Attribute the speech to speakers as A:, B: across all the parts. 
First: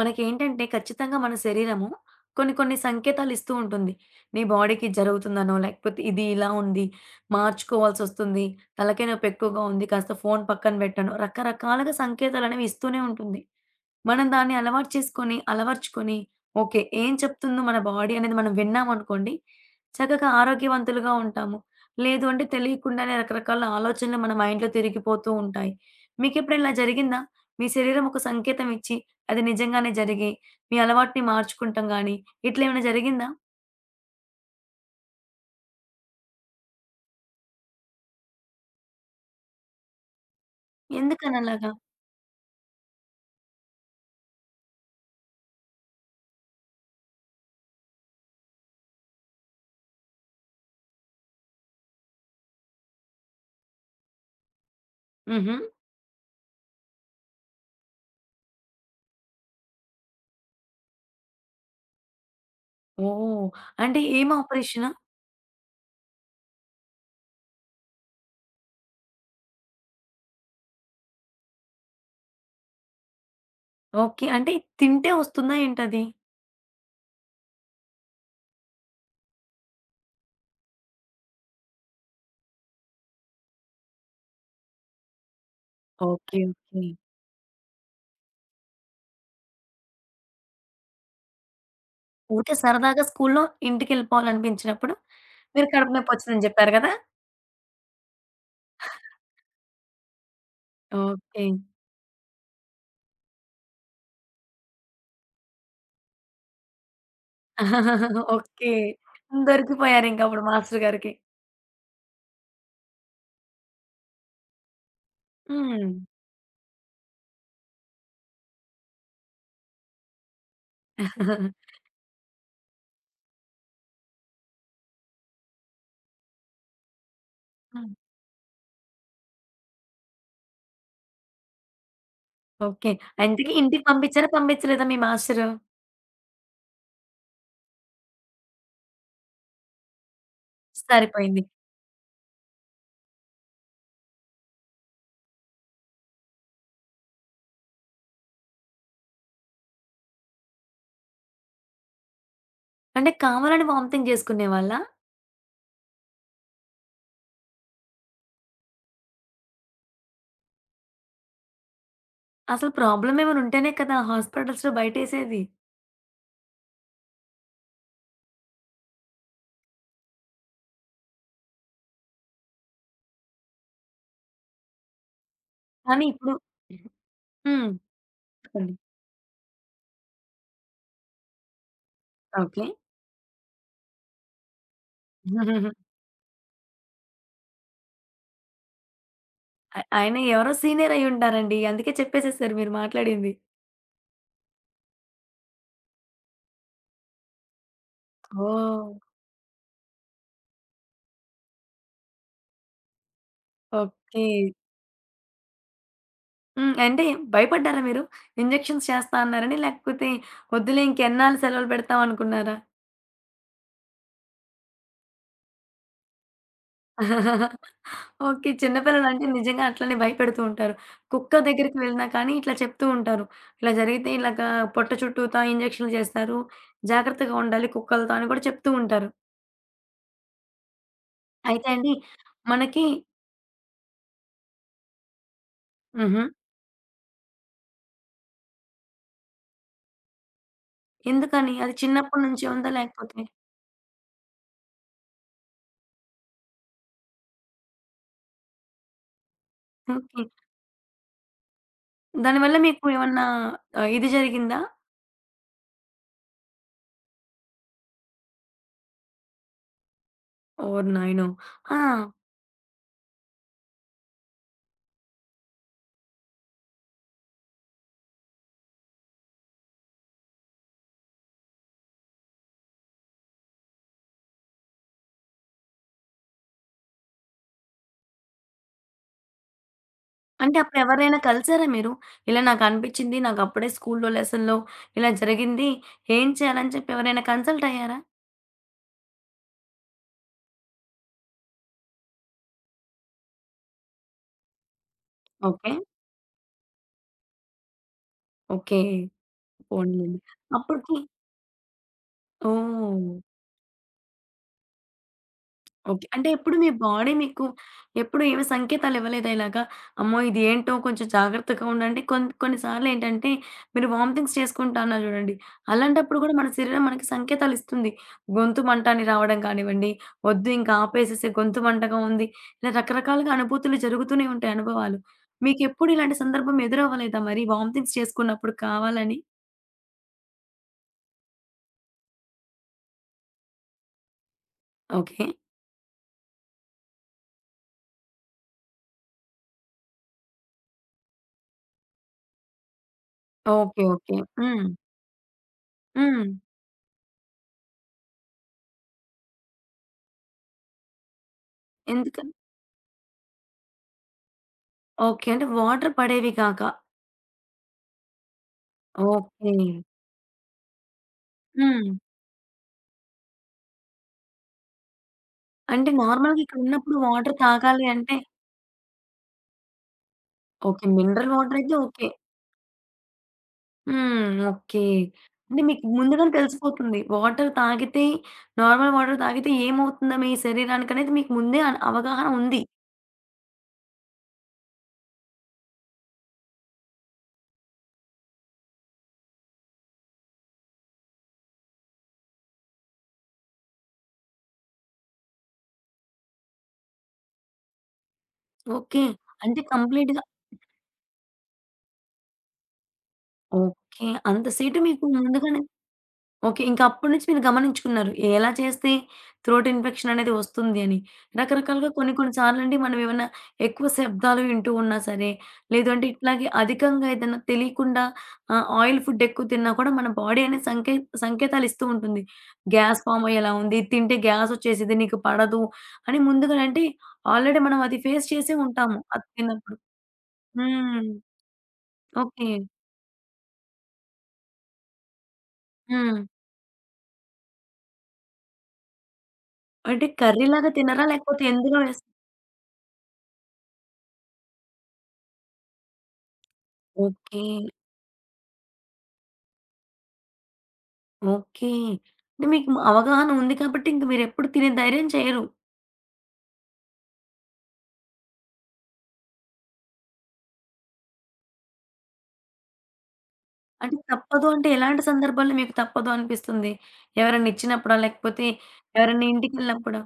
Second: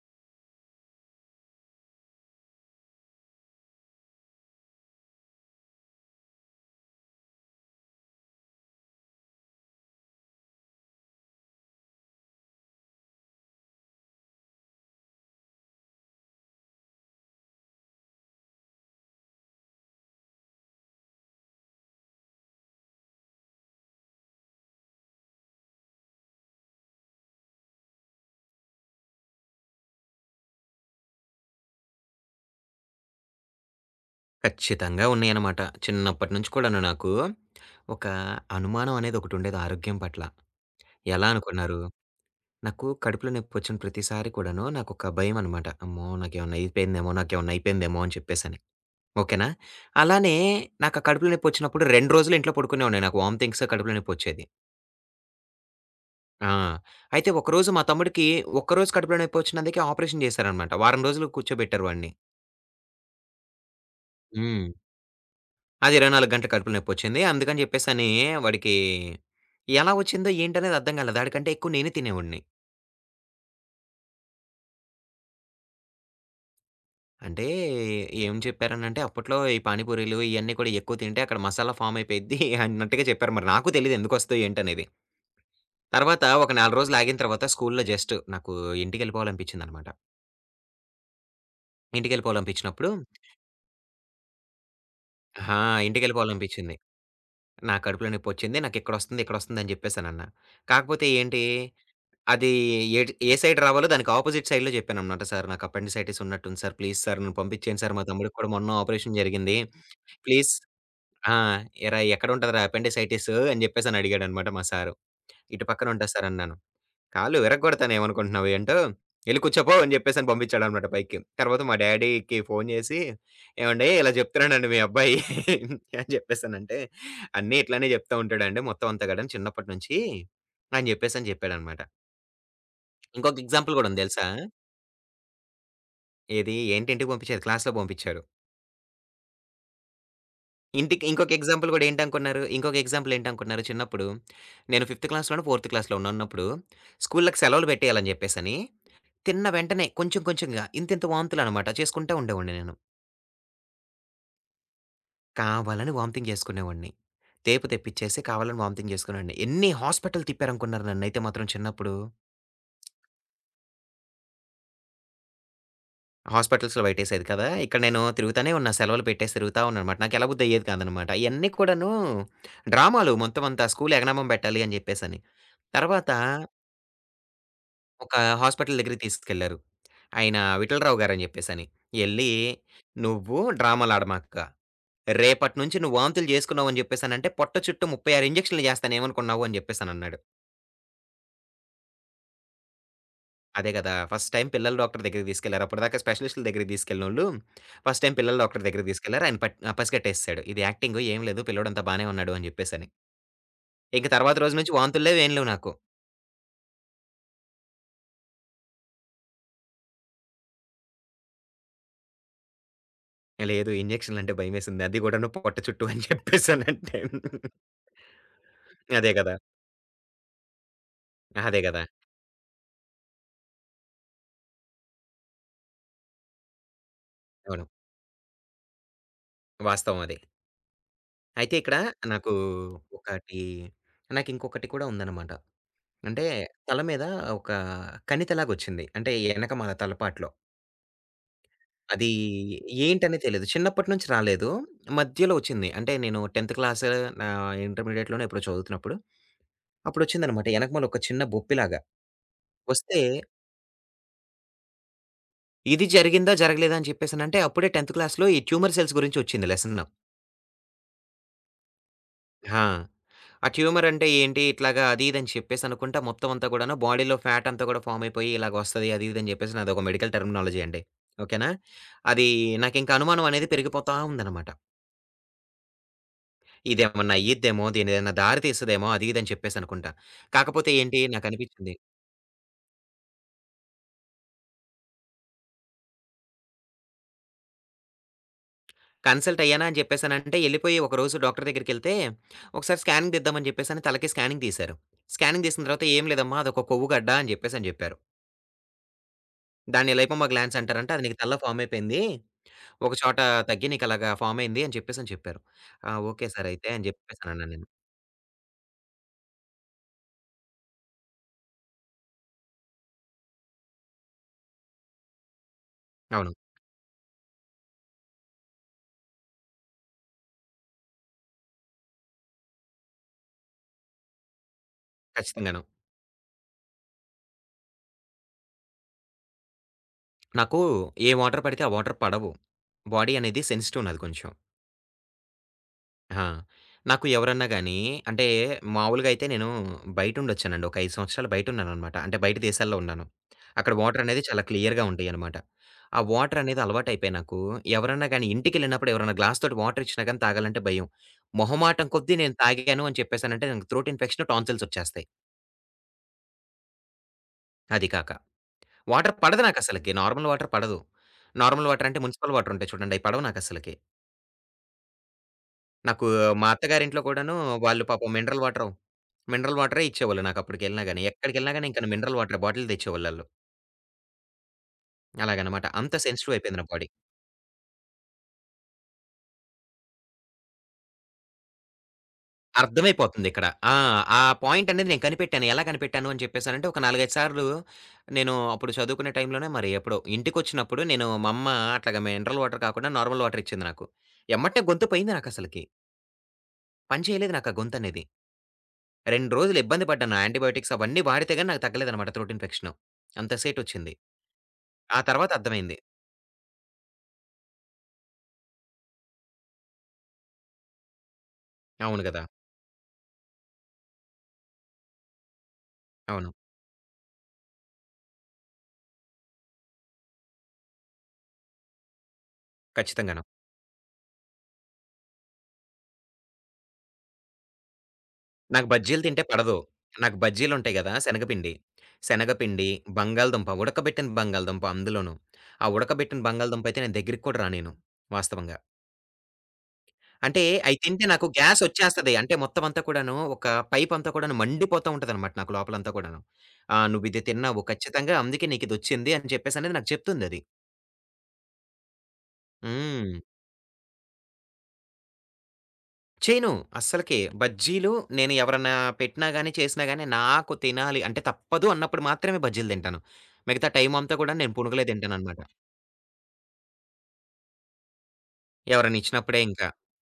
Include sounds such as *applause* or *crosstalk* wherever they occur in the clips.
A: మనకేంటంటే ఖచ్చితంగా మన శరీరము కొన్ని కొన్ని సంకేతాలు ఇస్తూ ఉంటుంది. నీ బాడీకి ఇది జరుగుతుందనో, లేకపోతే ఇది ఇలా ఉంది, మార్చుకోవాల్సొస్తుంది, తలకాయ నొప్పి ఎక్కువగా ఉంది, కాస్త ఫోను పక్కన పెట్టనో రకరకాలుగా సంకేతాలనేవి ఇస్తూనే ఉంటుంది. మనం దాన్ని అలవాటు చేసుకొని, అలవర్చుకొని, ఓకే. ఏం చెప్తుందో మన బాడీ అనేది మనం విన్నామనుకోండి, చక్కగా ఆరోగ్యవంతులుగా ఉంటాము. లేదు అంటే తెలియకుండానే రకరకాల ఆలోచనలు మన మైండ్‌లో తిరిగిపోతూ ఉంటాయి. మీకెప్పుడైనా ఇలా జరిగిందా? మీ శరీరం ఒక సంకేతం ఇచ్చి, అది నిజంగానే జరిగి, మీ అలవాటుని మార్చుకుంటాం గానీ, ఇట్లా ఏమైనా జరిగిందా?
B: ఖచ్చితంగా ఉన్నాయన్నమాట. చిన్నప్పటి నుంచి కూడాను నాకు ఒక అనుమానం అనేది ఒకటుండేది ఆరోగ్యం పట్ల. ఎలా
A: ఎందుకని అలాగా?
B: అనుకున్నారు? నాకు కడుపులో నొప్పొచ్చిన ప్రతిసారి కూడాను నాకొక భయమనమాట. అమ్మో! నాకేమన్నా అయిపోయిందేమో అని చెప్పేసని. ఓకేనా? అలానే నాకు ఆ కడుపులో నొప్పొచ్చినప్పుడు 2 రోజులు ఇంట్లో పడుకునేవాడిని. నాకు వామిటింగ్స్, కడుపులో నొప్పొచ్చేది.
A: హుహు.
B: ఆ! అయితే ఒకరోజు మా తమ్ముడికి ఒక్కరోజు కడుపులో నొప్పొచ్చినందుకే ఆపరేషన్ చేశారనమాట. వారం రోజులు కూర్చోబెట్టారు వాడిని.
A: ఓహ్! అంటే ఏం
B: హ్మ్.
A: ఆపరేషనా?
B: అది 24 గంటలు కడుపులో నొప్పొచ్చింది. అందుకని చెప్పేసని వాడికి ఎలా వచ్చిందో ఏంటనేది అర్థం కాలేదు. ఆడికంటే ఎక్కువ నేనే తినేవాడిని.
A: ఓకే. అంటే తింటే వస్తుందా ఏంటది?
B: అంటే ఏం చెప్పారనంటే, "అప్పట్లో ఈ పానీపూరీలు ఇయన్నీ కూడా ఎక్కువ తింటే అక్కడ మసాలా ఫార్మ్ అయిపోయిద్ది" *laughs* అన్నట్టుగా చెప్పారు. మరి నాకు తెలీదు ఎందుకొస్తాయో ఏంటనేది. తర్వాత
A: ఓకే.
B: ఒక 4
A: ఓకే.
B: రోజులు ఆగిన తర్వాత స్కూలులో జస్ట్ నాకు ఇంటికెళ్ళిపోవాలనిపించిందనమాట.
A: ఊరికే
B: ఇంటికెళ్ళిపోవాలనిపించినప్పుడు
A: సరదాగా స్కూల్లో ఇంటికెళ్ళిపోవాలనిపించినప్పుడు,
B: ఆ!
A: మీరు కడుపు నొప్పొచ్చిందని జెప్పారు
B: ఇంటికెళ్ళిపోవాలనిపించింది.
A: గదా!
B: నాకు కడుపులో నొప్పొచ్చింది. నాకిక్కడొస్తుంది, ఇక్కడొస్తుంది అని చెప్పేసనన్నా. కాకపోతే ఏంటి
A: ఓకే.
B: అది ఏట్ ఏ సైడ్ రావాలో దానికి అపోజిట్ సైడ్‌లో జెప్పాననమాట. సార్ నాకు అపెండిసైటిస్ ఉన్నట్టుంది సార్. ప్లీజ్ సార్ నన్ను పంపించేయండి సార్. మా
A: *laughs*
B: తమ్ముడికి కూడా మొన్న
A: ఓకే.
B: ఆపరేషన్ జరిగింది.
A: దొరికిపోయారింకప్పుడు
B: ప్లీజ్
A: మాస్టర్ గారికి.
B: ఆ! "ఏరా ఎక్కడుంటదిరా అపెండిసైటిస్" అని జెప్పేసని అడిగాడనమాట మా సారు. "ఇటు పక్కన
A: హ్మ్.
B: ఉంటది సార్" అన్నాను. "కాళ్ళు విరగ్గొడతాను ఏమనుకుంటున్నావు ఏంటో ఎళ్లి కూర్చోపో" అని జెప్పేసని పంపించాడనమాట పైకి. తర్వాత
A: *laughs*
B: మా డ్యాడీకి ఫోను జేసి "ఏవండీ ఇలా జెప్తున్నాడండి మీ అబ్బాయి" అని జెప్పేసనంటే, "అన్నీ
A: హ్మ్.
B: ఇట్లనే జెప్తా ఉంటాడండి మొత్తం అంతా గూడాను చిన్నప్పటి నుంచి" అని జెప్పేసని జెప్పాడనమాట.
A: ఓకే.
B: ఇంకొక
A: ఇంతకి
B: ఎగ్జాంపుల్
A: ఇంటికి
B: గూడుంది తెలుసా?
A: పంపిచ్చారా? పంపిచ్చలేదా మీ మాస్టరు?
B: ఏది ఏంటి ఇంటికి పంపించారు క్లాస్‌లో పంపించారు. ఇంటికి ఇంకొక
A: సరిపోయింది.
B: ఎగ్జాంపుల్ గూడా ఏంటనుకున్నారు? ఇంకొక ఎగ్జాంపుల్ ఏంటనుకున్నారు చిన్నప్పుడు? నేను ఫిఫ్త్ క్లాస్‌లోనో, ఫోర్త్ క్లాస్‌లో ఉన్నప్పుడు స్కూల్‌లకి సెలవులు పెట్టేయాలని జెప్పేసని తిన్న వెంటనే కొంచెం కొంచెంగా ఇంతింత వాంతులనమాట చేసుకుంటా ఉండేవాడిని నేను.
A: అంటే కావాలని వామిటింగ్ జేసుకునేవాళ్ళా?
B: కావాలని వామిటింగ్ జేసుకునేవాడిని. టేపు తెప్పించేసి కావాలని వామిటింగ్ జేసుకునేవాడిని. ఎన్ని హాస్పిటల్ తిప్పారనుకున్నారు నన్నైతే మాత్రం చిన్నప్పుడు?
A: అసలు ప్రాబ్లమ్ ఏమైనా ఉంటేనే కదా! హాస్పిటల్స్‌లో బయటేసేది.
B: హాస్పిటల్స్‌లో పెట్టేసేది కదా! ఇక్కడ నేను తిరుగుతానే ఉన్నా. సెలవులు పెట్టేసి తిరుగుతా ఉన్నాననమాట. నాకు ఎళ్ళబుద్ధి అయ్యేది కాదనమాట. ఇయన్నీ కూడాను డ్రామాలు మొత్తం అంతా స్కూలు ఎగనామం పెట్టాలి అని జెప్పేసని.
A: కానీ
B: తర్వాత
A: ఇప్పుడు హ్మ్.
B: ఒక
A: చెప్పండి.
B: హాస్పిటల్ దగ్గరికి తీసుకెళ్లారు. ఆయన విఠలరావు గారని జెప్పేసని. ఎళ్లి
A: ఓకే.
B: "నువ్వు డ్రామాలాడమాక. రేపటి నుంచి
A: *laughs*
B: నువ్వు వాంతులు జేసుకున్నావు అని జెప్పేసనంటే పొట్ట చుట్టూ 36 ఇంజెక్షన్‌లు జేస్తాను ఏమనుకున్నావు" అని
A: ఆ ఆయన
B: జెప్పేసనన్నాడు.
A: ఎవరో సీనియర్ అయ్యుంటారండి. అందుకే చెప్పేసేసారు మీరు మాట్లాడింది.
B: అదే గదా! ఫస్ట్ టైమ్ పిల్లల డాక్టర్ దగ్గరికి తీసుకెళ్లారు. అప్పటిదాకా స్పెషలిస్ట్‌ల దగ్గరికి తీసుకెళ్ళినోళ్ళు, ఫస్ట్ టైమ్ పిల్లల డాక్టర్ దగ్గరికి
A: ఓహ్!
B: తీసుకెళ్లారు. ఆయన పసిగట్టేసేసాడు. ఇది యాక్టింగు ఏం లేదు. పిల్లోడంతా బానే ఉన్నాడు అని జెప్పేసని. ఇంక
A: ఓకే.
B: తర్వాత రోజు నుంచి వాంతులు లేవు. ఏం లేవు నాకు.
A: హ్మ్. అంటే భయపడ్డారా మీరు? ఇంజెక్షన్స్ చేస్తా అన్నారని? లేకపోతే వద్దులే ఇంకెన్నాళ్ళు సెలవులు పెడతాం అనుకున్నారా?
B: లేదు ఇంజెక్షన్‌లంటే భయమేసింది. అది గూడాను పొట్ట చుట్టూ అని చెప్పేసనంటే.
A: ఓకే. చిన్న
B: అదే
A: పిల్లలంటే
B: గదా!
A: నిజంగా అట్లనే భయపెడుతూ ఉంటారు. కుక్క
B: అదే
A: దగ్గరికి
B: గదా!
A: వెళ్ళినా కానీ ఇట్లా చెప్తూ ఉంటారు. ఇలా జరిగితే ఇలాగా పొట్ట చుట్టూతా ఇంజెక్షన్‌లు చేస్తారు. జాగ్రత్తగా
B: అవును.
A: ఉండాలి కుక్కలతో అని కూడా చెప్తూ ఉంటారు.
B: వాస్తవం అది. అయితే
A: అయితే
B: ఇక్కడ
A: అండి
B: నాకు
A: మనకి
B: ఒకటి నాకింకొకటి కూడా ఉందన్నమాట.
A: హుహు.
B: అంటే తల మీద ఒక కణితిలాగొచ్చింది. అంటే ఎనకమాల తలపాట్లో.
A: ఎందుకని? అది
B: అది
A: చిన్నప్పటి నుంచే ఉందా? లేకపోతే
B: ఏంటనే తెలీదు. చిన్నప్పటి నుంచి రాలేదు. మధ్యలో వచ్చింది. అంటే నేను 10థ్ క్లాస్ నా ఇంటర్మీడియేట్‌లోనో ఎప్పుడో చదువుతున్నప్పుడు
A: ఓకే.
B: అప్పుడొచ్చిందనమాట. ఎనకమాల ఒక చిన్న బొప్పిలాగా.
A: దానివల్ల మీకు
B: వస్తే
A: ఏమన్నా ఆహ్, ఇది జరిగిందా?
B: ఇది జరిగిందా? జరగలేదా? అని చెప్పేసనంటే అప్పుడే 10థ్ క్లాస్‌లో ఈ ట్యూమర్ సెల్స్ గురించి వచ్చింది లెసను.
A: ఓరి నాయనో! ఆ!
B: ఆ! ఆ ట్యూమర్ అంటే ఏంటి? ఇట్లాగా అది ఇది అని చెప్పేసి అనుకుంటా మొత్తం అంతా కూడాను బాడీలో ఫ్యాట్ అంతా కూడా ఫార్మ్ అయిపోయి ఇలాగొస్తది అది ఇది అని చెప్పేసి అదొక మెడికల్ టెర్మినాలజీ అండి. ఓకేనా? అది నాకింక అనుమానం అనేది పెరిగిపోతా ఉందనమాట. ఇదేమన్నా అయ్యిద్దేమో, దీనేదైనా దారి తీస్తదేమో అది ఇది అని చెప్పేసనుకుంటా.
A: అంటే
B: కాకపోతే ఏంటి
A: అప్పుడెవరైనా కలిసారా
B: నాకనిపిచ్చింది.
A: మీరు? ఇలా నాకనిపిచ్చింది. నాకప్పుడే స్కూలులో లెసన్‌లో ఇలా జరిగింది. ఏం చేయాలని చెప్పి ఎవరైనా కన్సల్ట్ అయ్యారా?
B: కన్సల్ట్ అయ్యానా అని చెప్పేసనంటే ఎళ్ళిపోయి ఒకరోజు డాక్టర్ దగ్గరికెళ్తే, ఒకసారి స్కానింగ్ తీద్దామని చెప్పేసని తలకి స్కానింగ్ తీశారు. స్కానింగ్ తీసిన
A: ఓకే.
B: తర్వాత "ఏం లేదమ్మా అదొక కొవ్వుగడ్డ" అని చెప్పేసని జెప్పారు.
A: ఓకే.
B: దాన్ని
A: పోనీలెండి.
B: లైపోమా గ్లాండ్స్ అంటారంట.
A: అప్పటికి
B: అది నీకు తలలో ఫార్మ్ అయిపోయింది. ఒక
A: ఓహ్!
B: చోట తగ్గి నీకలాగా ఫార్మ్ అయింది అని చెప్పేసని చెప్పారు. ఆ!
A: ఓకే. అంటే
B: ఓకే సార్
A: ఎప్పుడు మీ
B: అయితే అని
A: బాడీ మీకు
B: జెప్పేసనన్నా నేను.
A: ఎప్పుడు ఏమి సంకేతాలు ఇవ్వలేదా ఇలాగా? అమ్మో! ఇదేంటో కొంచెం జాగ్రత్తగా ఉండు అంటే కొన్ని కొన్ని సార్లేంటంటే మీరు వామిటింగ్స్ చేసుకుంటా అన్నారు చూడండి. అలాంటప్పుడు
B: అవును.
A: కూడా మన శరీరం మనకి సంకేతాలు ఇస్తుంది. గొంతు మంట అని రావడం కానివ్వండి, వద్దు ఇంక ఆపేసేసే గొంతు మంటగా ఉంది. ఇలా రకరకాలుగా అనుభూతులు జరుగుతూనే ఉంటాయి అనుభవాలు.
B: ఖచ్చితంగాను.
A: మీకెప్పుడు ఇలాంటి సందర్భం ఎదురవ్వలేదా మరి వామిటింగ్స్ చేసుకున్నప్పుడు కావాలని?
B: నాకు ఏ వాటర్ పడితే ఆ వాటర్ పడవు. బాడీ అనేది సెన్సిటివ్ నాది కొంచెం.
A: ఓకే.
B: ఆ! నాకు ఎవరన్నా గాని అంటే మామూలుగా అయితే నేను బయటుండొచ్చానండి. ఒక 5 సంవత్సరాలు బయటున్నాననమాట. అంటే బయట దేశాల్లో ఉన్నాను. అక్కడ
A: ఓకే. ఓకే.
B: వాటరనేది చాలా
A: హ్మ్.
B: క్లియర్‌గా ఉంటాయనమాట. ఆ
A: హ్మ్.
B: వాటరనేది అలవాటయిపోయి నాకు ఎవరన్నా గాని ఇంటికెళ్ళినప్పుడు ఎవరైనా గ్లాస్ తోటి వాటరిచ్చినా గాని తాగాలంటే భయం. మొహమాటం కొద్దీ
A: ఎందుకని?
B: నేను తాగాను అని చెప్పేసానంటే నాకు త్రోట్ ఇన్ఫెక్షన్, టాన్సిల్స్ ఒచ్చేస్తాయి.
A: ఓకే. అంటే వాటర్ పడేవి కాక.
B: అది కాక. వాటర్ పడదు
A: ఓకే.
B: నాకసలకి. నార్మల్ వాటర్ పడదు. నార్మల్ వాటర్
A: హ్మ్.
B: అంటే మున్సిపల్ వాటరుంటాయి చూడండి. అయి పడవు నాకసలకి.
A: అంటే
B: నాకు
A: నార్మల్‌గా
B: మా
A: ఇక్కడున్నప్పుడు
B: అత్తగారింట్లో
A: వాటర్
B: కూడాను వాళ్ళు
A: తాగాలి
B: పాపం
A: అంటే
B: మినరల్ వాటరు, మినరల్ వాటరే ఇచ్చేవాళ్ళు
A: ఓకే.
B: నాకప్పటికెళ్ళినా గాని.
A: మినరల్
B: ఎక్కడికెళ్ళినా
A: వాటర్
B: గాని
A: అయితే
B: ఇంక
A: ఓకే.
B: మినరల్ వాటర్ బాటిల్ తెచ్చేవాళ్ళాళ్ళు.
A: హ్మ్. ఓకే. అంటే
B: అలాగనమాట.
A: మీకు
B: అంత
A: ముందుగానే
B: సెన్సిటివ్ అయిపోయింది నా బాడీ.
A: తెలిసిపోతుంది. వాటర్ తాగితే నార్మల్ వాటర్ తాగితే ఏమవుతుందో మీ శరీరానికనేది మీకు ముందే అన్ అవగాహన ఉంది.
B: అర్థమైపోతుందిక్కడ. ఆ! ఆ పాయింట్ అనేది నేను కనిపెట్టాను. ఎలా కనిపెట్టాను అని చెప్పేసనంటే ఒక 4, 5 సార్లు నేను అప్పుడు చదువుకునే టైంలోనే మరి ఎప్పుడో ఇంటికొచ్చినప్పుడు నేను మా అమ్మ అట్లాగా మినరల్ వాటర్ కాకుండా నార్మల్ వాటర్ ఇచ్చింది నాకు. ఎమ్మటే గొంతు పోయింది నాకసలకి. పని చేయలేదు నాకు ఆ గొంతనేది.
A: ఓకే.
B: 2 రోజులు
A: అంటే
B: ఇబ్బంది పడ్డాను.
A: కంప్లీట్‌గా
B: యాంటీబయాటిక్స్ అవన్నీ వాడితే గాని నాకు తగ్గలేదనమాట త్రోట్ ఇన్ఫెక్షన్. అంత సేటొచ్చింది.
A: ఓకే. అంత సేటు
B: ఆ
A: మీకు
B: తర్వాత
A: ముందుగానే
B: అర్థమైంది.
A: ఓకే. ఇంకా అప్పటి నుంచి మీరు గమనించుకున్నారు. ఎలా చేస్తే త్రోట్ ఇన్ఫెక్షన్ అనేది వస్తుంది అని. రకరకాలుగా
B: అవును
A: కొన్ని
B: గదా!
A: కొన్ని సార్లండి మనం ఏమన్నా ఎక్కువ శబ్దాలు వింటూ ఉన్నా సరే, లేదంటే
B: అవును.
A: ఇట్లాగే అధికంగా ఏదైనా తెలియకుండా ఆహ్, ఆయిల్ ఫుడ్ ఎక్కువ తిన్నా కూడా మన బాడీ అనేది సంకేతాలు ఇస్తూ ఉంటుంది. గ్యాస్
B: ఖచ్చితంగాను.
A: ఫార్మ్ అయ్యేలా ఉంది. ఇది తింటే గ్యాస్ వచ్చేసిద్ది. నీకు పడదు అని ముందుగానే అంటే ఆల్రెడీ మనం అది ఫేస్ చేసే
B: నాకు
A: ఉంటాము.
B: బజ్జీలు తింటే
A: అది
B: పడదు.
A: తిన్నప్పుడు.
B: నాకు బజ్జీలుంటాయి గదా!
A: హ్మ్.
B: శనగపిండి.
A: ఓకే.
B: శనగపిండి, బంగాళదుంప, ఉడకబెట్టిన బంగాళదుంప అందులోను. ఆ
A: హ్మ్.
B: ఉడకబెట్టిన బంగాళదుంప అయితే నేను దగ్గరికి కూడా రానిను వాస్తవంగా.
A: అంటే
B: అంటే
A: కర్రీలాగా
B: అయి తింటే
A: తినరా?
B: నాకు
A: లేకపోతే ఎందులో వేస్
B: గ్యాసొచ్చేస్తది. అంటే మొత్తం అంతా కూడాను ఒక పైప్ అంతా కూడాను మండిపోతా ఉంటదనమాట నాకు లోపలంతా కూడాను. "ఆ! నువ్విది
A: ఓకే.
B: తిన్నావు ఖచ్చితంగా అందుకే నీకిదొచ్చింది" అని చెప్పేసనేది నాకు చెప్తుందది.
A: ఓకే. అంటే మీకు
B: హ్మ్.
A: అవగాహన ఉంది కాబట్టి ఇంక మీరెప్పుడు తినే ధైర్యం చేయరు.
B: చేయను. అస్సలకే. బజ్జీలు నేను ఎవరన్నా పెట్టినా గాని, చేసినా గాని నాకు తినాలి అంటే తప్పదు అన్నప్పుడు మాత్రమే బజ్జీలు తింటాను. మిగతా టైం
A: అంటే
B: అంతా కూడా
A: తప్పదు
B: నేను
A: అంటే
B: పునుగులే
A: ఎలాంటి
B: తింటాననమాట.
A: సందర్భాల్లో మీకు తప్పదు అనిపిస్తుంది? ఎవరన్నా ఇచ్చినప్పుడా? లేకపోతే
B: ఎవరన్నా
A: ఎవరన్నా
B: ఇచ్చినప్పుడే ఇంకా.
A: ఇంటికెళ్ళినప్పుడా?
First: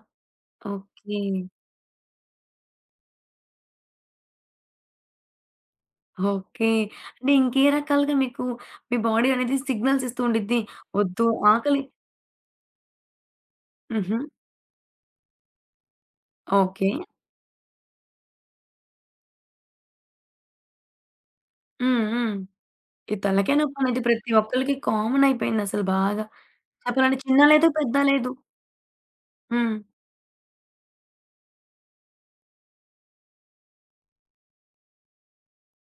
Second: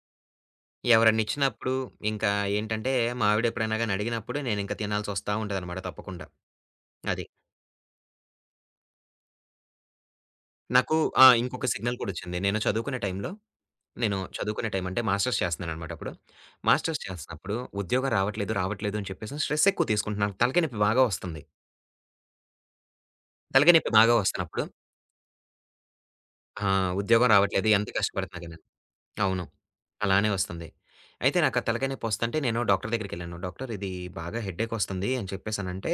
A: ఓకే.
B: ఎవరన్నా ఇచ్చినప్పుడు ఇంకా ఏంటంటే, మా ఆవిడ ఎప్పుడైనా గాని అడిగినప్పుడు నేనింక తినాల్సొస్తా ఉంటదనమాట తప్పకుండా.
A: ఓకే.
B: అది.
A: అంటే ఇంకే రకాలుగా మీకు మీ బాడీ అనేది సిగ్నల్స్ ఇస్తూ ఉండిద్ది.
B: నాకు ఆ!
A: వద్దు
B: ఇంకొక
A: ఆకలి
B: సిగ్నల్ కూడా వచ్చింది. నేను చదువుకునే టైంలో
A: హుహు.
B: నేను చదువుకునే టైం అంటే మాస్టర్స్ చేస్తున్నాననమాట అప్పుడు.
A: ఓకే.
B: మాస్టర్స్ చేస్తున్నప్పుడు ఉద్యోగం రావట్లేదు అని చెప్పేసి స్ట్రెస్ ఎక్కువ తీసుకుంటున్నాను. తలకాయ నొప్పి బాగా వస్తుంది.
A: హ్మ్. హ్మ్. ఈ తలకాయ
B: తలకాయ నొప్పి
A: నొప్పనేది
B: బాగా
A: ప్రతి
B: వస్తున్నప్పుడు
A: ఒక్కళ్ళకి కామన్ అయిపోయిందసలు బాగా.
B: ఆ!
A: చెప్పాలంటే
B: ఉద్యోగం
A: చిన్న లేదు,
B: రావట్లేదు. ఎంత
A: పెద్ద లేదు.
B: కష్టపడుతున్నా గాని. అవును.
A: హ్మ్.
B: అలానే వస్తుంది. అయితే నాకా తలకాయ నొప్పొస్తంటే నేను డాక్టర్ దగ్గరికెళ్ళాను. డాక్టర్ ఇది బాగా హెడ్‌ఏకొస్తుంది అని చెప్పేసనంటే,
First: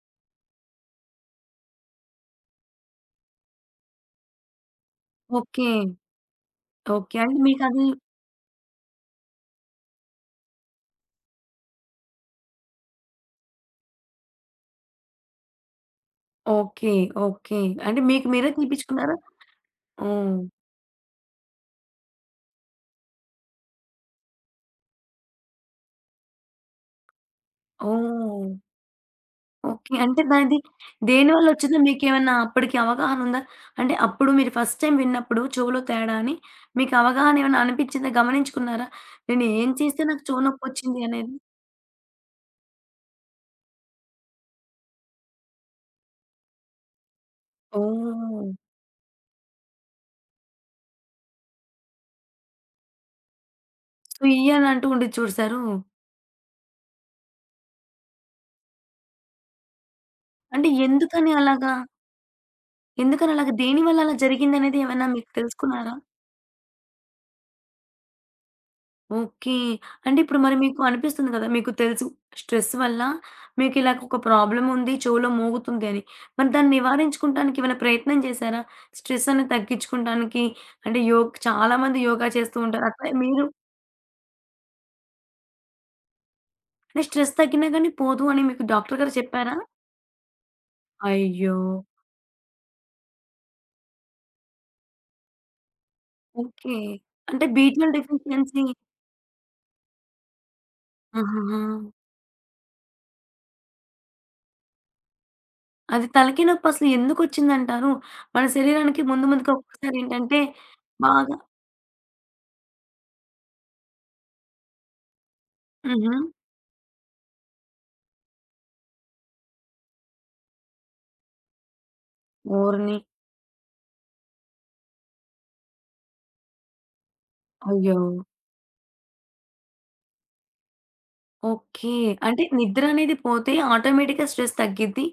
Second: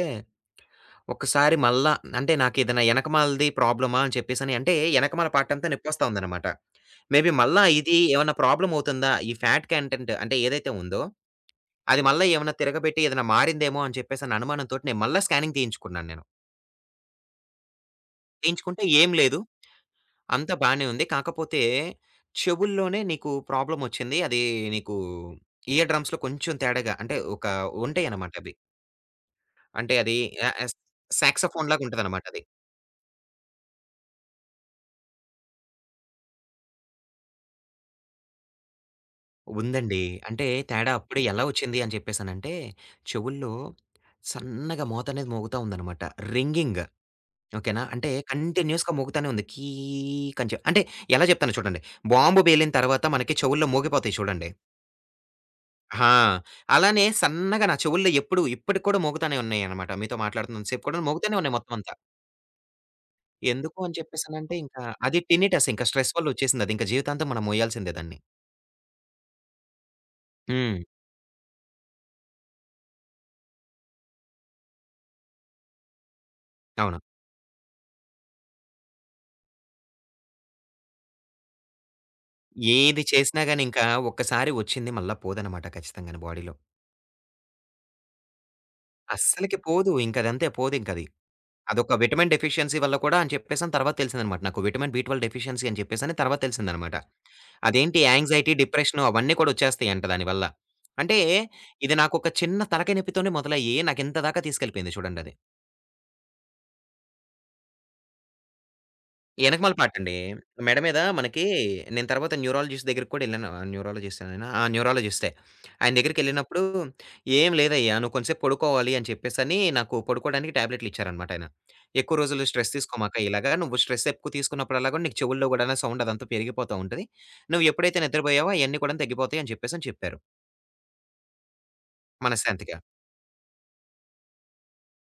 B: ఒక్కసారి మళ్ళా అంటే నాకేదైనా ఎనకమాలది ప్రాబ్లమా అని చెప్పేసని అంటే ఎనకమాల పార్ట్ అంతా
A: ఓకే.
B: నొప్పొస్తా ఉందనమాట.
A: ఓకే.
B: మేబీ
A: అంటే
B: మళ్ళా
A: మీకది
B: ఇది ఏమన్నా ప్రాబ్లమ్ అవుతుందా? ఈ ఫ్యాట్ కంటెంట్ అంటే ఏదైతే ఉందో, అది మళ్ళా ఏమన్నా తిరగబెట్టి ఏదైనా మారిందేమో అని చెప్పేసని అనుమానంతోటి నేను మళ్ళా స్కానింగ్ తీయించుకున్నాను నేను.
A: ఓకే. ఓకే. అంటే మీకు మీరే
B: తీయించుకుంటే ఏం
A: తీపిచ్చుకున్నారా?
B: లేదు.
A: ఓహ్!
B: అంతా బానే ఉంది. కాకపోతే చెవుల్లోనే నీకు ప్రాబ్లమొచ్చింది. అది నీకు ఇయర్ డ్రమ్స్‌లో కొంచెం తేడాగా అంటే ఒక ఉంటాయన్నమాట
A: ఓహ్!
B: అవి.
A: ఓకే.
B: అంటే అది
A: అంటే
B: య
A: దానిది
B: యస్
A: దేనివల్లొచ్చిందో
B: సాక్సోఫోన్‌లాగా ఉంటదన్నమాట
A: మీకేమన్నా
B: అది.
A: అప్పటికి అవగాహనుందా? అంటే అప్పుడు మీరు ఫస్ట్ టైమ్ విన్నప్పుడు చెవులో తేడా అని మీకు అవగాహన ఏమన్నా అనిపిచ్చిందా? గమనించుకున్నారా? నేను ఏం
B: ఉందండి.
A: చేస్తే నాకు చెవు
B: అంటే తేడా
A: నొప్పొచ్చింది
B: అప్పుడే
A: అనేది?
B: ఎలా వచ్చింది అని చెప్పేసనంటే, చెవుల్లో సన్నగా మోతనేది మోగుతా ఉందన్నమాట. రింగింగ్ ఓకేనా? అంటే
A: ఓహ్!
B: కంటిన్యూయస్‌గా మోగుతానే ఉంది. కీ అని చె అంటే ఎలా చెప్తానో చూడండి. బాంబు పేలిన తర్వాత మనకి చెవుల్లో మోగిపోతాయి
A: సుయ్
B: చూడండి.
A: అని అంటూ ఉండిద్ది చూశారు.
B: ఆ! అలానే సన్నగా నా చెవుల్లో ఎప్పుడు ఇప్పటికి కూడా మోగుతానే ఉన్నాయన్నమాట. మీతో
A: అంటే
B: మాట్లాడుతున్నంత సేపు కూడా
A: ఎందుకని
B: మోగుతానే ఉన్నాయి
A: అలాగా?
B: మొత్తం అంతా.
A: ఎందుకని అలాగా?
B: ఎందుకు అని
A: దేనివల్ల అలా
B: చెప్పేసనంటే
A: జరిగిందనేది
B: ఇంకా
A: ఏమన్నా
B: అది
A: మీకు
B: టెనిటస్ ఇంకా
A: తెలుసుకున్నారా?
B: స్ట్రెస్ వల్ల వచ్చేసింది అది. ఇంకా జీవితాంతం మనం మోయాల్సిందే దాన్ని.
A: ఓకే. అంటే ఇప్పుడు మరి
B: హ్మ్.
A: మీకు అనిపిస్తుంది కదా! మీకు తెలుసు స్ట్రెస్ వల్ల మీకిలాగ ఒక ప్రాబ్లమ్ ఉంది. చెవులో మోగుతుంది అని. మరి దాన్ని
B: అవును.
A: నివారించుకుంటానికి ఏమైనా ప్రయత్నం చేశారా? స్ట్రెస్ అనేది తగ్గించుకుంటానికి అంటే చాలామంది యోగా చేస్తూ ఉంటారు.
B: ఏది
A: అట్లా
B: చేసినా
A: మీరు
B: గాని ఇంకా ఒక్కసారి వచ్చింది మళ్ళా పోదన్నమాట ఖచ్చితంగాను బాడీలో.
A: అంటే స్ట్రెస్ తగ్గినా గానీ పోదు అని మీకు డాక్టర్ గారు చెప్పారా?
B: అస్సలకి పోదు. ఇంకదంతే పోదింకది.
A: అయ్యో!
B: అదొక విటమిన్ డెఫిషియన్సీ వల్ల కూడా అని చెప్పేసని తర్వాత తెలిసిందన్నమాట నాకు. విటమిన్ బి12 డెఫిషియన్సీ అని చెప్పేసని తర్వాత
A: ఓకే.
B: తెలిసిందన్నమాట.
A: అంటే బి12
B: అదేంటి యాంగ్జైటీ,
A: డెఫిషియన్సీ
B: డిప్రెషను అవన్నీ కూడా వచ్చేస్తాయంట దానివల్ల. అంటే
A: ఆహాహా!
B: ఇది నాకొక చిన్న తలకాయ నొప్పితోనే మొదలయ్యి నాకింత దాకా తీసుకెళ్ళిపోయింది చూడండది.
A: అది తలకి నొప్పి అసలు ఎందుకొచ్చిందంటారు? మన శరీరానికి ముందు ముందుగా
B: ఎనకమాల
A: ఒక్కొక్కసారి
B: పాటండి.
A: ఏంటంటే
B: మెడ మీద
A: బాగా
B: మనకి నేను తర్వాత న్యూరాలజిస్ట్ దగ్గరికి కూడా ఎళ్ళాను. న్యూరాలజిస్టేనా? ఆ! న్యూరాలజిస్టే. ఆయన
A: హుహు.
B: దగ్గరికెళ్ళినప్పుడు "ఏం లేదయ్యా నువ్వు కొంసేపు పడుకోవాలి" అని చెప్పేసని నాకు పడుకోవడానికి టాబ్లెట్లు ఇచ్చారనమాట ఆయన. "ఎక్కువ రోజులు స్ట్రెస్
A: ఓరిని!
B: తీసుకోమాక ఇలాగా నువ్వు స్ట్రెస్ ఎక్కువ తీసుకున్నప్పుడల్లా కూడా నీకు చెవుల్లో గూడాను సౌండ్ అదంతా పెరిగిపోతా ఉంటది. నువ్వు
A: అయ్యో!
B: ఎప్పుడైతే నిద్రపోయావో అయన్నీ కూడా తగ్గిపోతాయి" అని చెప్పేసని చెప్పారు
A: ఓకే. అంటే
B: మనశ్శాంతిగా.
A: నిద్రనేది పోతే ఆటోమేటిక్‌గా స్ట్రెస్ తగ్గిద్ది.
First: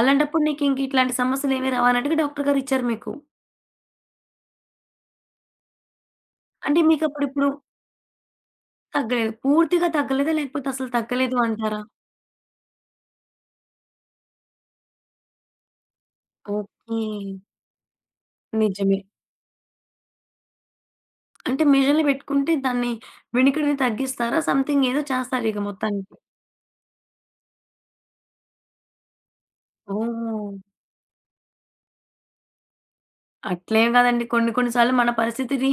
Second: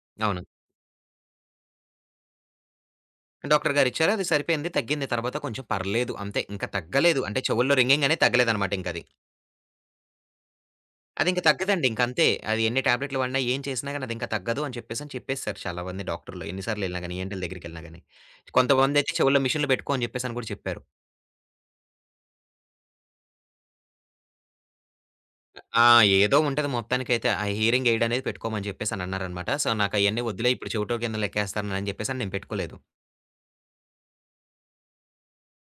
A: అలాంటప్పుడు
B: అవును.
A: నీకింక ఇట్లాంటి సమస్యలేమి రావన్నట్టుగా డాక్టర్ గారిచ్చారు మీకు.
B: డాక్టర్ గారిచ్చారు. అది సరిపోయింది. తగ్గింది. తర్వాత కొంచెం పర్లేదు అంతే. ఇంక
A: అంటే
B: తగ్గలేదు.
A: మీకప్పుడు
B: అంటే
A: ఇప్పుడు
B: చెవుల్లో రింగింగ్ అనేది తగ్గలేదనమాట ఇంకది.
A: తగ్గలేదు. పూర్తిగా తగ్గలేదా? లేకపోతే అసలు తగ్గలేదు
B: అదింక
A: అంటారా?
B: తగ్గదండి. ఇంకంతే. అది ఎన్ని టాబ్లెట్‌లు వాడినా, ఏం చేసినా గాని అదింక తగ్గదు అని చెప్పేసని చెప్పేసారు చాలా మంది డాక్టర్‌లు. ఎన్ని సార్లు
A: ఓకే.
B: ఎళ్ళినా గాని, ఈఎన్‌టీల దగ్గరికెళ్ళినా గాని.
A: నిజమే.
B: కొంతమందయితే చెవుల్లో మిషన్‌లు పెట్టుకో అని చెప్పేసని కూడా చెప్పారు.
A: అంటే మెజర్‌లు పెట్టుకుంటే దాన్ని వినికిడిని తగ్గిస్తారా? సంథింగ్ ఏదో చేస్తారిక
B: ఆ!
A: మొత్తానికి.
B: ఏదో ఉంటది మొత్తానికైతే. ఆ హీరింగ్ ఎయిడ్ అనేది పెట్టుకోమని చెప్పేసనన్నారనమాట. సో, నాకయన్నీ
A: ఓహ్!
B: వద్దులే ఇప్పుడు చెవిటోల కింద లెక్కేస్తారని చెప్పేసని నేను పెట్టుకోలేదు.
A: అట్లేం కాదండి. కొన్ని కొన్ని సార్లు మన పరిస్థితిని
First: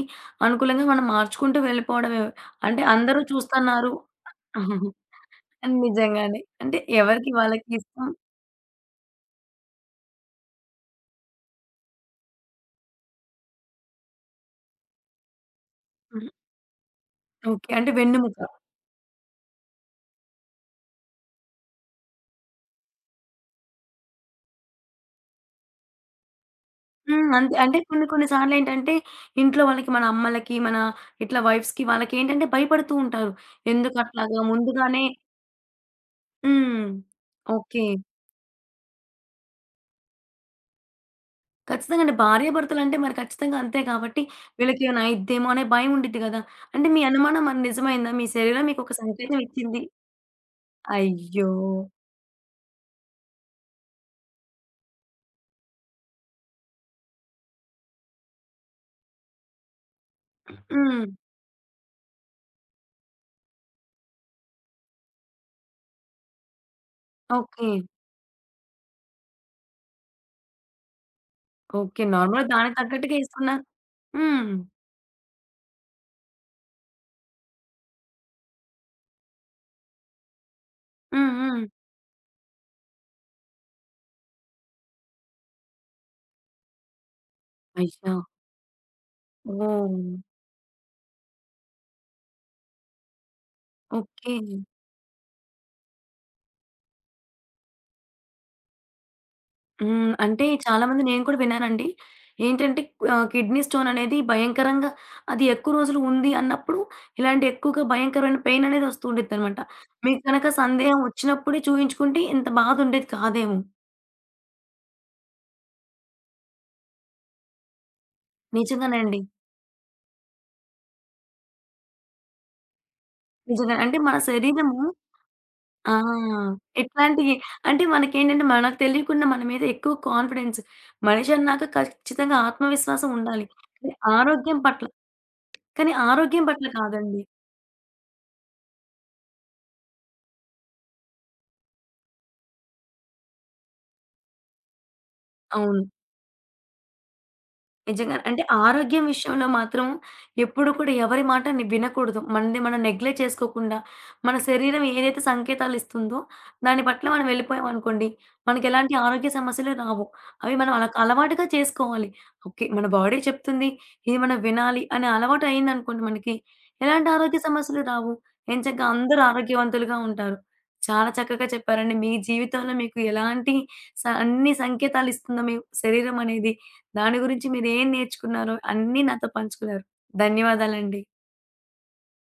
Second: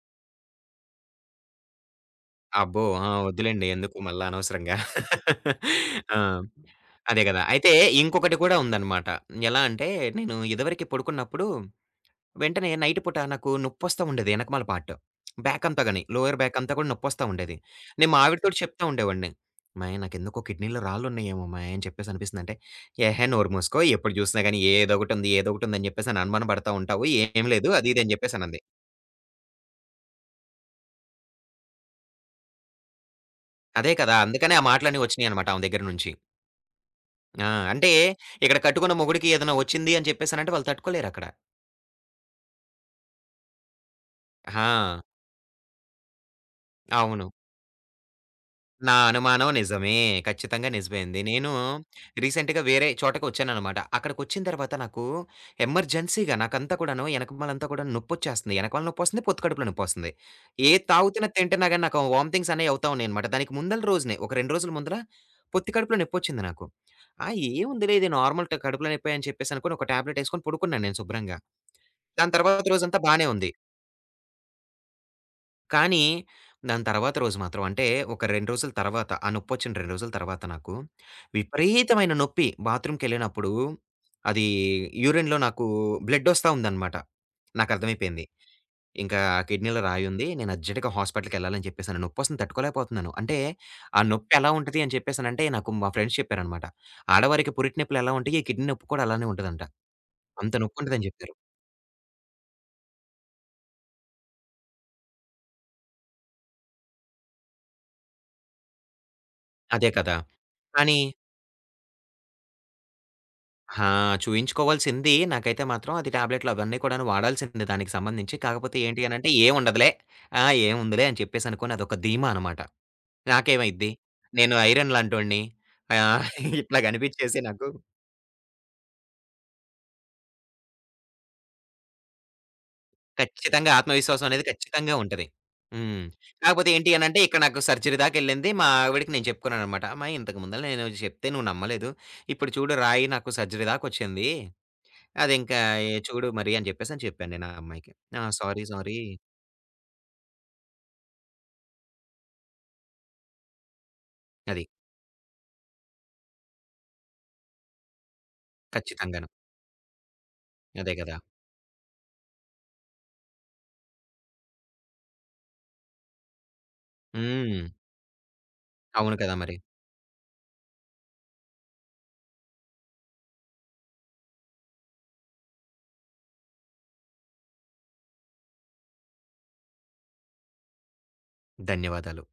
A: అనుకూలంగా మనం మార్చుకుంటూ వెళ్ళిపోవడమే. అంటే
B: అబ్బో! ఆ!
A: అందరూ
B: వద్దులెండి.
A: చూస్తన్నారు.
B: ఎందుకు మళ్ళా అనవసరంగా. ఆ!
A: నిజంగానే. అంటే
B: అదే
A: ఎవరికి
B: గదా!
A: వాళ్ళకి
B: అయితే
A: ఇష్టం.
B: ఇంకొకటి కూడా ఉందనమాట. ఎలా అంటే నేను ఇదివరకి పడుకున్నప్పుడు వెంటనే నైట్ పూట నాకు నొప్పొస్తా ఉండేది ఎనకమాల పార్ట్. బ్యాక్ అంతా గాని,
A: హ్మ్.
B: లోయర్ బ్యాక్ అంతా కూడా నొప్పొస్తా ఉండేది.
A: ఓకే. అంటే
B: నేను మా
A: వెన్నెముక.
B: ఆవిడతోటి చెప్తా ఉండేవాడిని. "అమ్మాయి నాకెందుకో కిడ్నీలో రాళ్ళున్నాయేమో అమ్మాయి" అని చెప్పేసి అనిపిస్తుందంటే, "ఏహే! నోరు మూసుకో ఎప్పుడు చూసినా గాని ఏదో ఒకటుందని" చెప్పేసి అని అనుమాన పడతా ఉంటావు.
A: హ్మ్.
B: ఏం
A: అంతే.
B: లేదు
A: అంటే
B: అది ఇది
A: కొన్ని
B: అని
A: కొన్ని
B: చెప్పేసి అనంది.
A: సార్లేంటంటే ఇంట్లో వాళ్ళకి మన అమ్మలకి, మన ఇట్లా వైఫ్స్‌కి వాళ్ళకేంటంటే భయపడుతూ ఉంటారు.
B: అదే కదా!
A: ఎందుకట్లాగా
B: అందుకనే ఆ మాటలన్నీ
A: ముందుగానే
B: వచ్చినాయనమాట ఆమె దగ్గర నుంచి.
A: హ్మ్.
B: ఆ!
A: ఓకే.
B: అంటే ఇక్కడ కట్టుకున్న మొగుడికి ఏదైనా వచ్చింది అని చెప్పేసనంటే వాళ్ళు తట్టుకోలేరక్కడ.
A: ఖచ్చితంగా అండి. భార్యాభర్తలంటే మరి ఖచ్చితంగా అంతే కాబట్టి
B: ఆ!
A: వీళ్ళకేమైనా అయిద్దేమో అనే భయం ఉండిద్ది గదా! అంటే మీ
B: అవును.
A: అనుమానం మరి నిజమైందా? మీ శరీరం
B: నా
A: మీకొక సంకేతం
B: అనుమానం
A: ఇచ్చింది.
B: నిజమే. ఖచ్చితంగా నిజమైంది.
A: అయ్యో!
B: నేను రీసెంట్‌గా వేరే చోటకొచ్చాననమాట. అక్కడికొచ్చిన తర్వాత నాకు ఎమర్జెన్సీగా నాకంతా కూడాను ఎనకమాలంతా కూడా నొప్పొచ్చేస్తుంది. ఎనకమాల నొప్పొస్తుంది, పొత్తు కడుపులో నొప్పొస్తుంది. ఏది
A: హ్మ్.
B: తాగుతున్నా, తింటున్నా గాని నాకు వామిటింగ్స్ అనేవి అవుతా ఉన్నాయన్నమాట. దానికి ముందల రోజునే ఒక 2 రోజుల ముందల పొత్తి కడుపులో నొప్పొచ్చింది నాకు. ఆ!
A: ఓకే.
B: ఏముందిలే ఇది నార్మల్ కడుపులో నొప్పే అని చెప్పేసనుకోని ఒక టాబ్లెట్ యేసుకొని పడుకున్నాను నేను శుభ్రంగా.
A: ఓకే.
B: దాని
A: నార్మల్‌గా
B: తర్వాత
A: దానికి
B: రోజంతా
A: తగ్గట్టుగా
B: బానే ఉంది.
A: ఏసుకున్నారు. హ్మ్.
B: కానీ, దాని తర్వాత రోజు మాత్రం అంటే, ఒక 2 రోజుల తర్వాత, ఆ నొప్పొచ్చిన 2 రోజుల తర్వాత నాకు
A: హ్మ్. హ్మ్.
B: విపరీతమైన నొప్పి. బాత్రూమ్‌కెళ్ళినప్పుడు అది యూరిన్‌లో నాకు బ్లడొస్తా ఉందనమాట.
A: అయ్యో!
B: నాకర్థమైపోయింది. ఇంకా కిడ్నీలో
A: ఓహ్!
B: రాయుంది. నేను అర్జెంట్‌గా హాస్పిటల్‌కెళ్ళాలని చెప్పేసని నొప్పొస్తుంది తట్టుకోలేకపోతున్నాను. అంటే, ఆ నొప్పి
A: ఓకే.
B: ఎలా ఉంటది అని చెప్పేసనంటే, నాకు మా ఫ్రెండ్స్ చెప్పారనమాట. "ఆడవారికి పురిటి నొప్పులెలా ఉంటాయి, ఈ కిడ్నీ నొప్పి కూడా అలానే ఉంటదంట.
A: హ్మ్. అంటే
B: అంత
A: చాలామంది
B: నొప్పుంటదని"
A: నేను
B: చెప్పారు.
A: కూడా విన్నానండి. ఏంటంటే ఆహ్, కిడ్నీ స్టోన్ అనేది భయంకరంగా అది ఎక్కువ రోజులు ఉంది అన్నప్పుడు, ఇలాంటి ఎక్కువగా భయంకరమైన పెయిన్ అనేది వస్తూ ఉండిద్దనమాట.
B: అదే కదా!
A: మీకు గనక
B: కానీ
A: సందేహం వచ్చినప్పుడే చూయించుకుంటే ఇంత బాధ ఉండేది కాదేమో!
B: ఆ! చూయించుకోవాల్సింది. నాకైతే మాత్రం అది టాబ్లెట్‌లు అవన్నీ కూడాను వాడాల్సిందే దానికి సంబంధించి. కాకపోతే ఏంటి
A: నిజంగానండి.
B: అనంటే ఏముండదులే. ఆ! ఏముందిలే అని చెప్పేసనుకోని అదొక ధీమా అనమాట.
A: నిజంగానే.
B: నాకేమైద్ది?
A: అంటే మన
B: నేను
A: శరీరము
B: ఐరన్ లాంటోడిని.
A: ఆ!
B: ఆహ్, ఇట్లా
A: ఇట్లాంటియి
B: కనిపిచ్చేసి నాకు
A: అంటే మనకేంటంటే మనకు తెలియకుండా మన మీద ఎక్కువ కాన్ఫిడెన్స్ మనిషన్నాక ఖచ్చితంగా ఆత్మవిశ్వాసం ఉండాలి.
B: ఖచ్చితంగా ఆత్మవిశ్వాసం అనేది
A: ఆరోగ్యం పట్ల
B: ఖచ్చితంగా ఉంటది.
A: కానీ
B: హ్మ్.
A: ఆరోగ్యం పట్ల
B: కాకపోతే ఏంటి అనంటే
A: కాదండి.
B: ఇక్కడ నాకు సర్జరీ దాకెళ్ళింది. మా ఆవిడకి నేను చెప్పుకున్నాననమాట. అమ్మాయి ఇంతకు ముందల నేను చెప్తే నువ్వు నమ్మలేదు. ఇప్పుడు చూడు రాయి నాకు సర్జరీ దాకొచ్చింది. అదింకా
A: అవును.
B: చూడు మరి అని చెప్పేసని చెప్పాను నేను ఆ అమ్మాయికి.
A: నిజంగానే.
B: ఆ!
A: అంటే
B: సారీ సారీ
A: ఆరోగ్యం విషయంలో మాత్రం ఎప్పుడు కూడా ఎవరి మాట ని వినకూడదు. మనది మనం నెగ్లెక్ట్ చేసుకోకుండా, మన
B: అది.
A: శరీరం ఏదైతే సంకేతాలు ఇస్తుందో, దాని పట్ల మనం వెళ్ళిపోయామనుకోండి, మనకెలాంటి
B: ఖచ్చితంగాను.
A: ఆరోగ్య సమస్యలు రావు. అవి మనం అలా
B: అదే కదా!
A: అలవాటుగా చేసుకోవాలి. ఓకే. మన బాడీ చెప్తుంది, ఇది మనం వినాలి అనే అలవాటు అయిందనుకోండి మనకి, ఎలాంటి ఆరోగ్య
B: హ్మ్.
A: సమస్యలు రావు. ఎంచక్కా
B: అవును
A: అందరూ
B: కదా మరి.
A: ఆరోగ్యవంతులుగా ఉంటారు. చాలా చక్కగా చెప్పారండి. మీ జీవితంలో మీకు ఎలాంటి అన్ని సంకేతాలు ఇస్తుందో మీ శరీరం అనేది, దాని గురించి మీరేం నేర్చుకున్నారో అన్నీ నాతో పంచుకున్నారు. ధన్యవాదాలండి.
B: ధన్యవాదాలు.